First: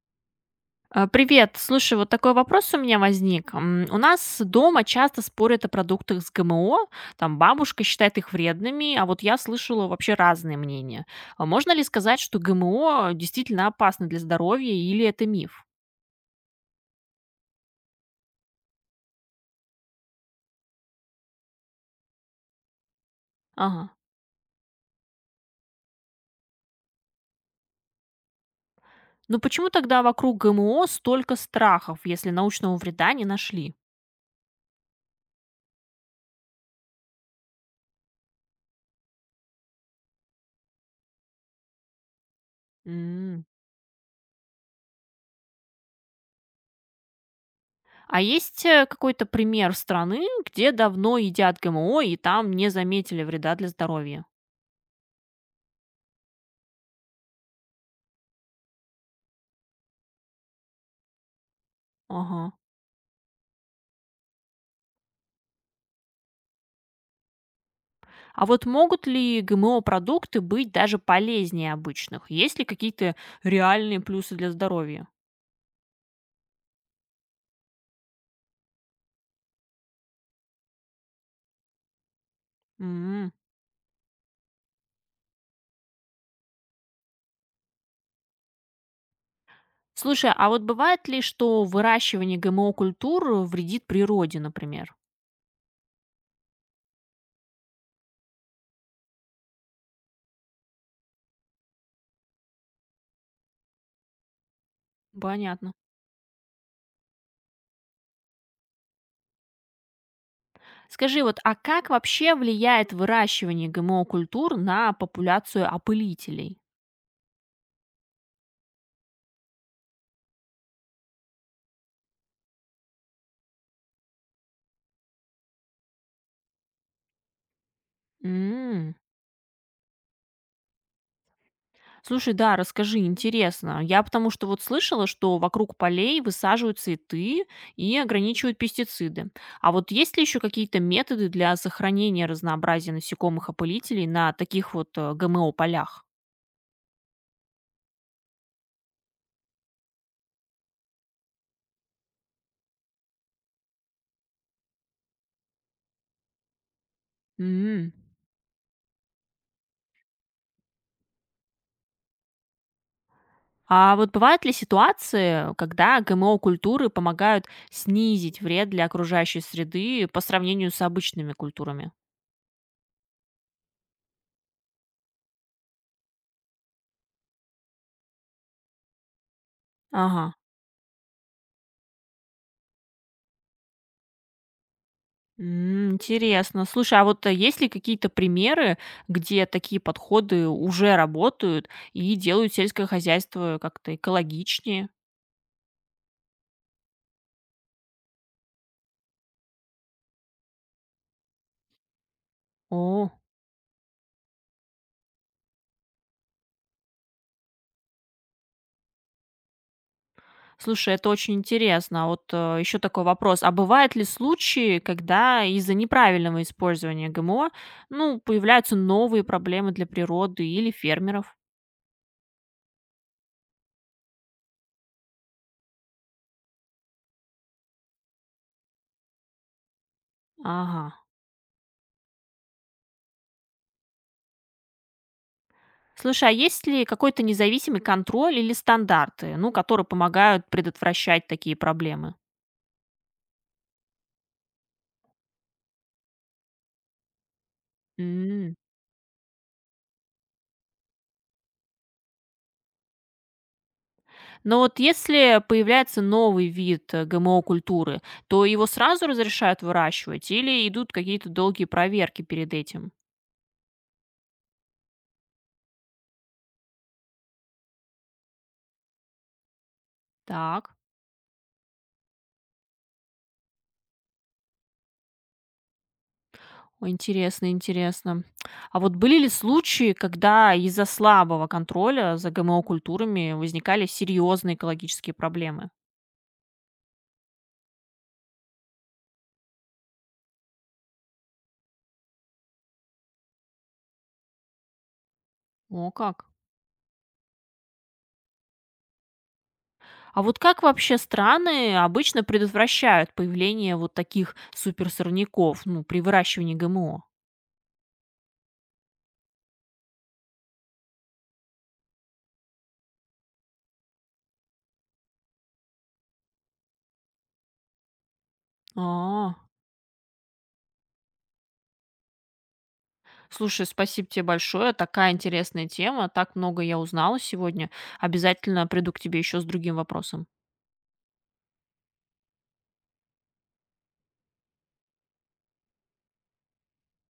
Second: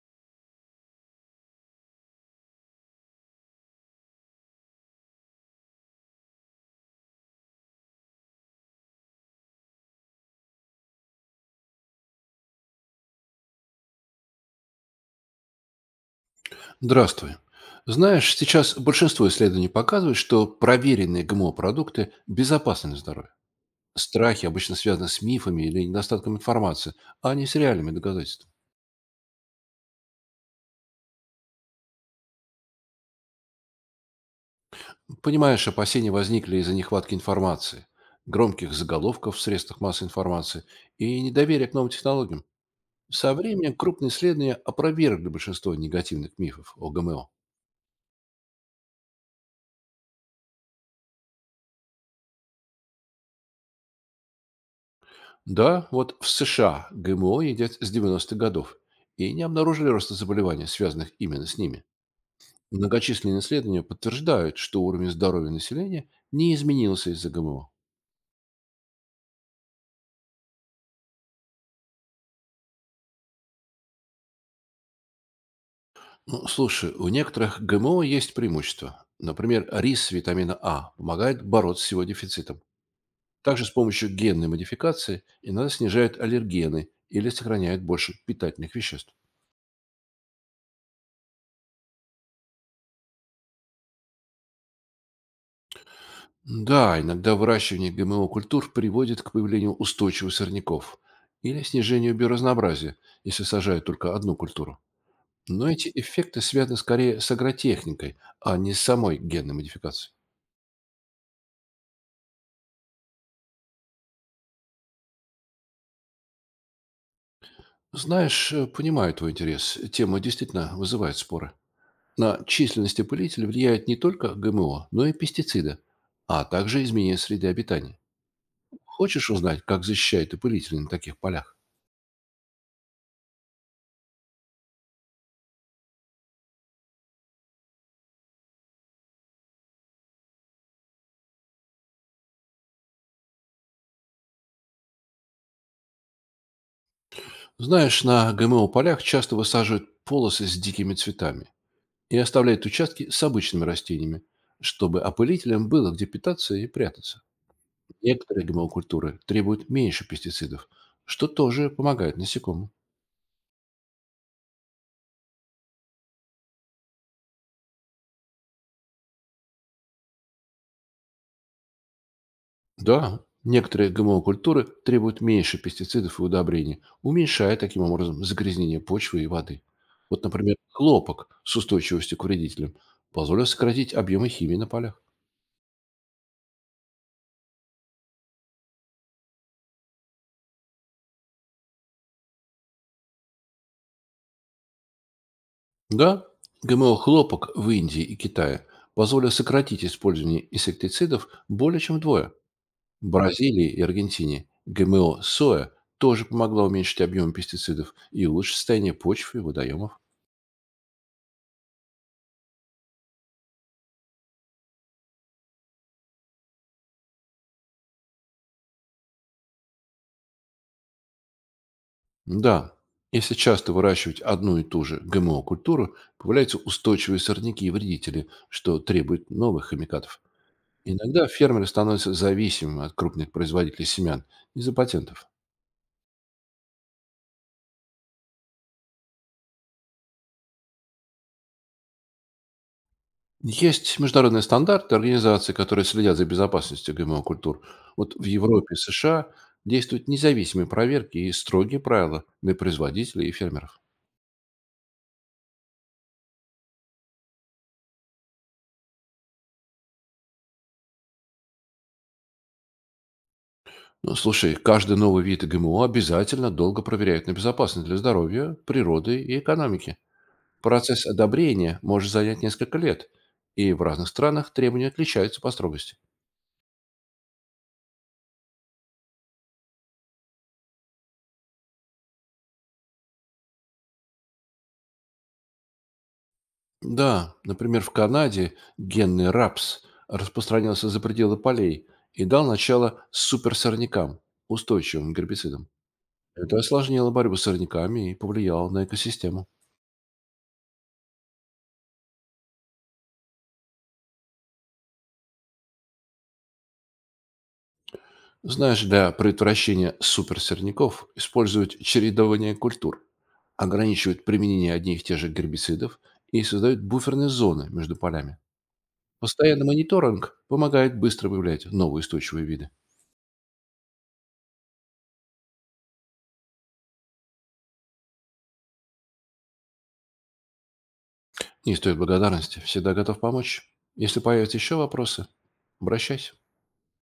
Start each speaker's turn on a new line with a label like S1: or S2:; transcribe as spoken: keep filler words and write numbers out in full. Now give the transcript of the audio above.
S1: А, Привет, слушай, вот такой вопрос у меня возник. М, У нас дома часто спорят о продуктах с ГМО, там бабушка считает их вредными, а вот я слышала вообще разные мнения. А Можно ли сказать, что ГМО действительно опасно для здоровья или это миф?
S2: Здравствуй. Знаешь, сейчас большинство исследований показывает, что проверенные ГМО-продукты безопасны для здоровья.
S1: Ага.
S2: Страхи обычно связаны с мифами или недостатком информации, а не с реальными доказательствами.
S1: Ну почему тогда вокруг ГМО столько страхов, если научного вреда не нашли?
S2: Понимаешь, опасения возникли из-за нехватки информации, громких заголовков в средствах массовой информации и недоверия к новым технологиям. Со
S1: М.
S2: временем крупные исследования опровергли большинство негативных мифов о Г М О.
S1: А есть э, какой-то пример страны, где давно едят ГМО и там не заметили вреда для здоровья?
S2: Да, вот в С Ш А Г М О едят с девяностых годов и не обнаружили роста заболеваний, связанных именно с ними.
S1: Ага.
S2: Многочисленные исследования подтверждают, что уровень здоровья населения не изменился из-за Г М О.
S1: А вот могут ли ГМО-продукты быть даже полезнее обычных? Есть ли какие-то реальные плюсы для здоровья?
S2: Ну, слушай, у некоторых Г М О есть преимущества. Например, рис с витамина А помогает бороться с его дефицитом.
S1: М.
S2: Также с помощью генной модификации иногда снижают аллергены или сохраняют больше питательных веществ.
S1: Слушай, а вот бывает ли, что выращивание ГМО-культур вредит природе, например?
S2: Да, иногда выращивание ГМО-культур приводит к появлению устойчивых сорняков или снижению биоразнообразия, если сажают только одну культуру. Но
S1: Понятно.
S2: эти эффекты связаны скорее с агротехникой, а не с самой генной модификацией.
S1: Скажи, вот, а как вообще влияет выращивание ГМО-культур на популяцию опылителей?
S2: Знаешь, э, понимаю твой интерес. Тема действительно вызывает споры. На численность опылителей влияет не только Г М О, но и пестициды, а также изменение среды обитания.
S1: М.
S2: Хочешь узнать, как защищают опылители на таких полях?
S1: Слушай, да, расскажи, интересно. Я потому что вот слышала, что вокруг полей высаживают цветы и ограничивают пестициды. А вот есть ли еще какие-то методы для сохранения разнообразия насекомых опылителей на таких вот э, ГМО-полях?
S2: Знаешь, на ГМО-полях часто высаживают полосы с дикими цветами и оставляют участки с обычными растениями, чтобы опылителям было где питаться и прятаться.
S1: М.
S2: Некоторые ГМО-культуры требуют меньше пестицидов, что тоже помогает насекомым.
S1: А вот бывают ли ситуации, когда ГМО-культуры помогают снизить вред для окружающей среды по сравнению с обычными культурами?
S2: Да, некоторые ГМО-культуры требуют меньше пестицидов и удобрений, уменьшая таким образом загрязнение почвы и воды. Вот,
S1: Ага.
S2: например, хлопок с устойчивостью к вредителям позволил сократить объемы химии на полях.
S1: М. Интересно. Слушай, а вот э, есть ли какие-то примеры, где такие подходы уже работают и делают сельское хозяйство как-то экологичнее?
S2: Да, ГМО-хлопок в Индии и Китае позволил сократить использование инсектицидов более чем вдвое. В
S1: О,
S2: Бразилии и Аргентине Г М О соя тоже помогла уменьшить объемы пестицидов и улучшить состояние почв и водоемов.
S1: слушай, это очень интересно. А вот еще такой вопрос. А бывают ли случаи, когда из-за неправильного использования ГМО, ну, появляются новые проблемы для природы или фермеров?
S2: Да, если часто выращивать одну и ту же ГМО-культуру, появляются устойчивые сорняки и вредители, что требует новых химикатов.
S1: Ага.
S2: Иногда фермеры становятся зависимыми от крупных производителей семян из-за патентов.
S1: Слушай, а есть ли какой-то независимый контроль или стандарты, ну, которые помогают предотвращать такие проблемы?
S2: Есть международные стандарты, организации, которые следят за безопасностью ГМО-культур. Вот в
S1: М.
S2: Европе и С Ш А действуют независимые проверки и строгие правила для производителей и фермеров.
S1: Но вот если появляется новый вид э, ГМО-культуры, то его сразу разрешают выращивать или идут какие-то долгие проверки перед этим?
S2: Ну, слушай, каждый новый вид Г М О обязательно долго проверяют на безопасность для здоровья, природы и экономики.
S1: Так.
S2: Процесс одобрения может занять несколько лет, и в разных странах требования отличаются по строгости.
S1: О, интересно, интересно. А вот были ли случаи, когда из-за слабого контроля за ГМО-культурами возникали серьезные экологические проблемы?
S2: Да, например, в Канаде генный рапс распространился за пределы полей и дал начало суперсорнякам, устойчивым к гербицидам.
S1: О, как.
S2: Это осложнило борьбу с сорняками и повлияло на экосистему.
S1: А вот как вообще страны обычно предотвращают появление вот таких суперсорняков, ну, при выращивании ГМО?
S2: Знаешь, для предотвращения суперсорняков используют чередование культур, ограничивают применение одних и тех же гербицидов и создают буферные зоны между полями.
S1: А,
S2: Постоянный мониторинг помогает быстро выявлять новые устойчивые виды.
S1: Слушай, спасибо тебе большое. Такая интересная тема. Так много я узнала сегодня. Обязательно приду к тебе еще с другим вопросом.
S2: Не стоит благодарности. Всегда готов помочь. Если появятся еще вопросы, обращайся.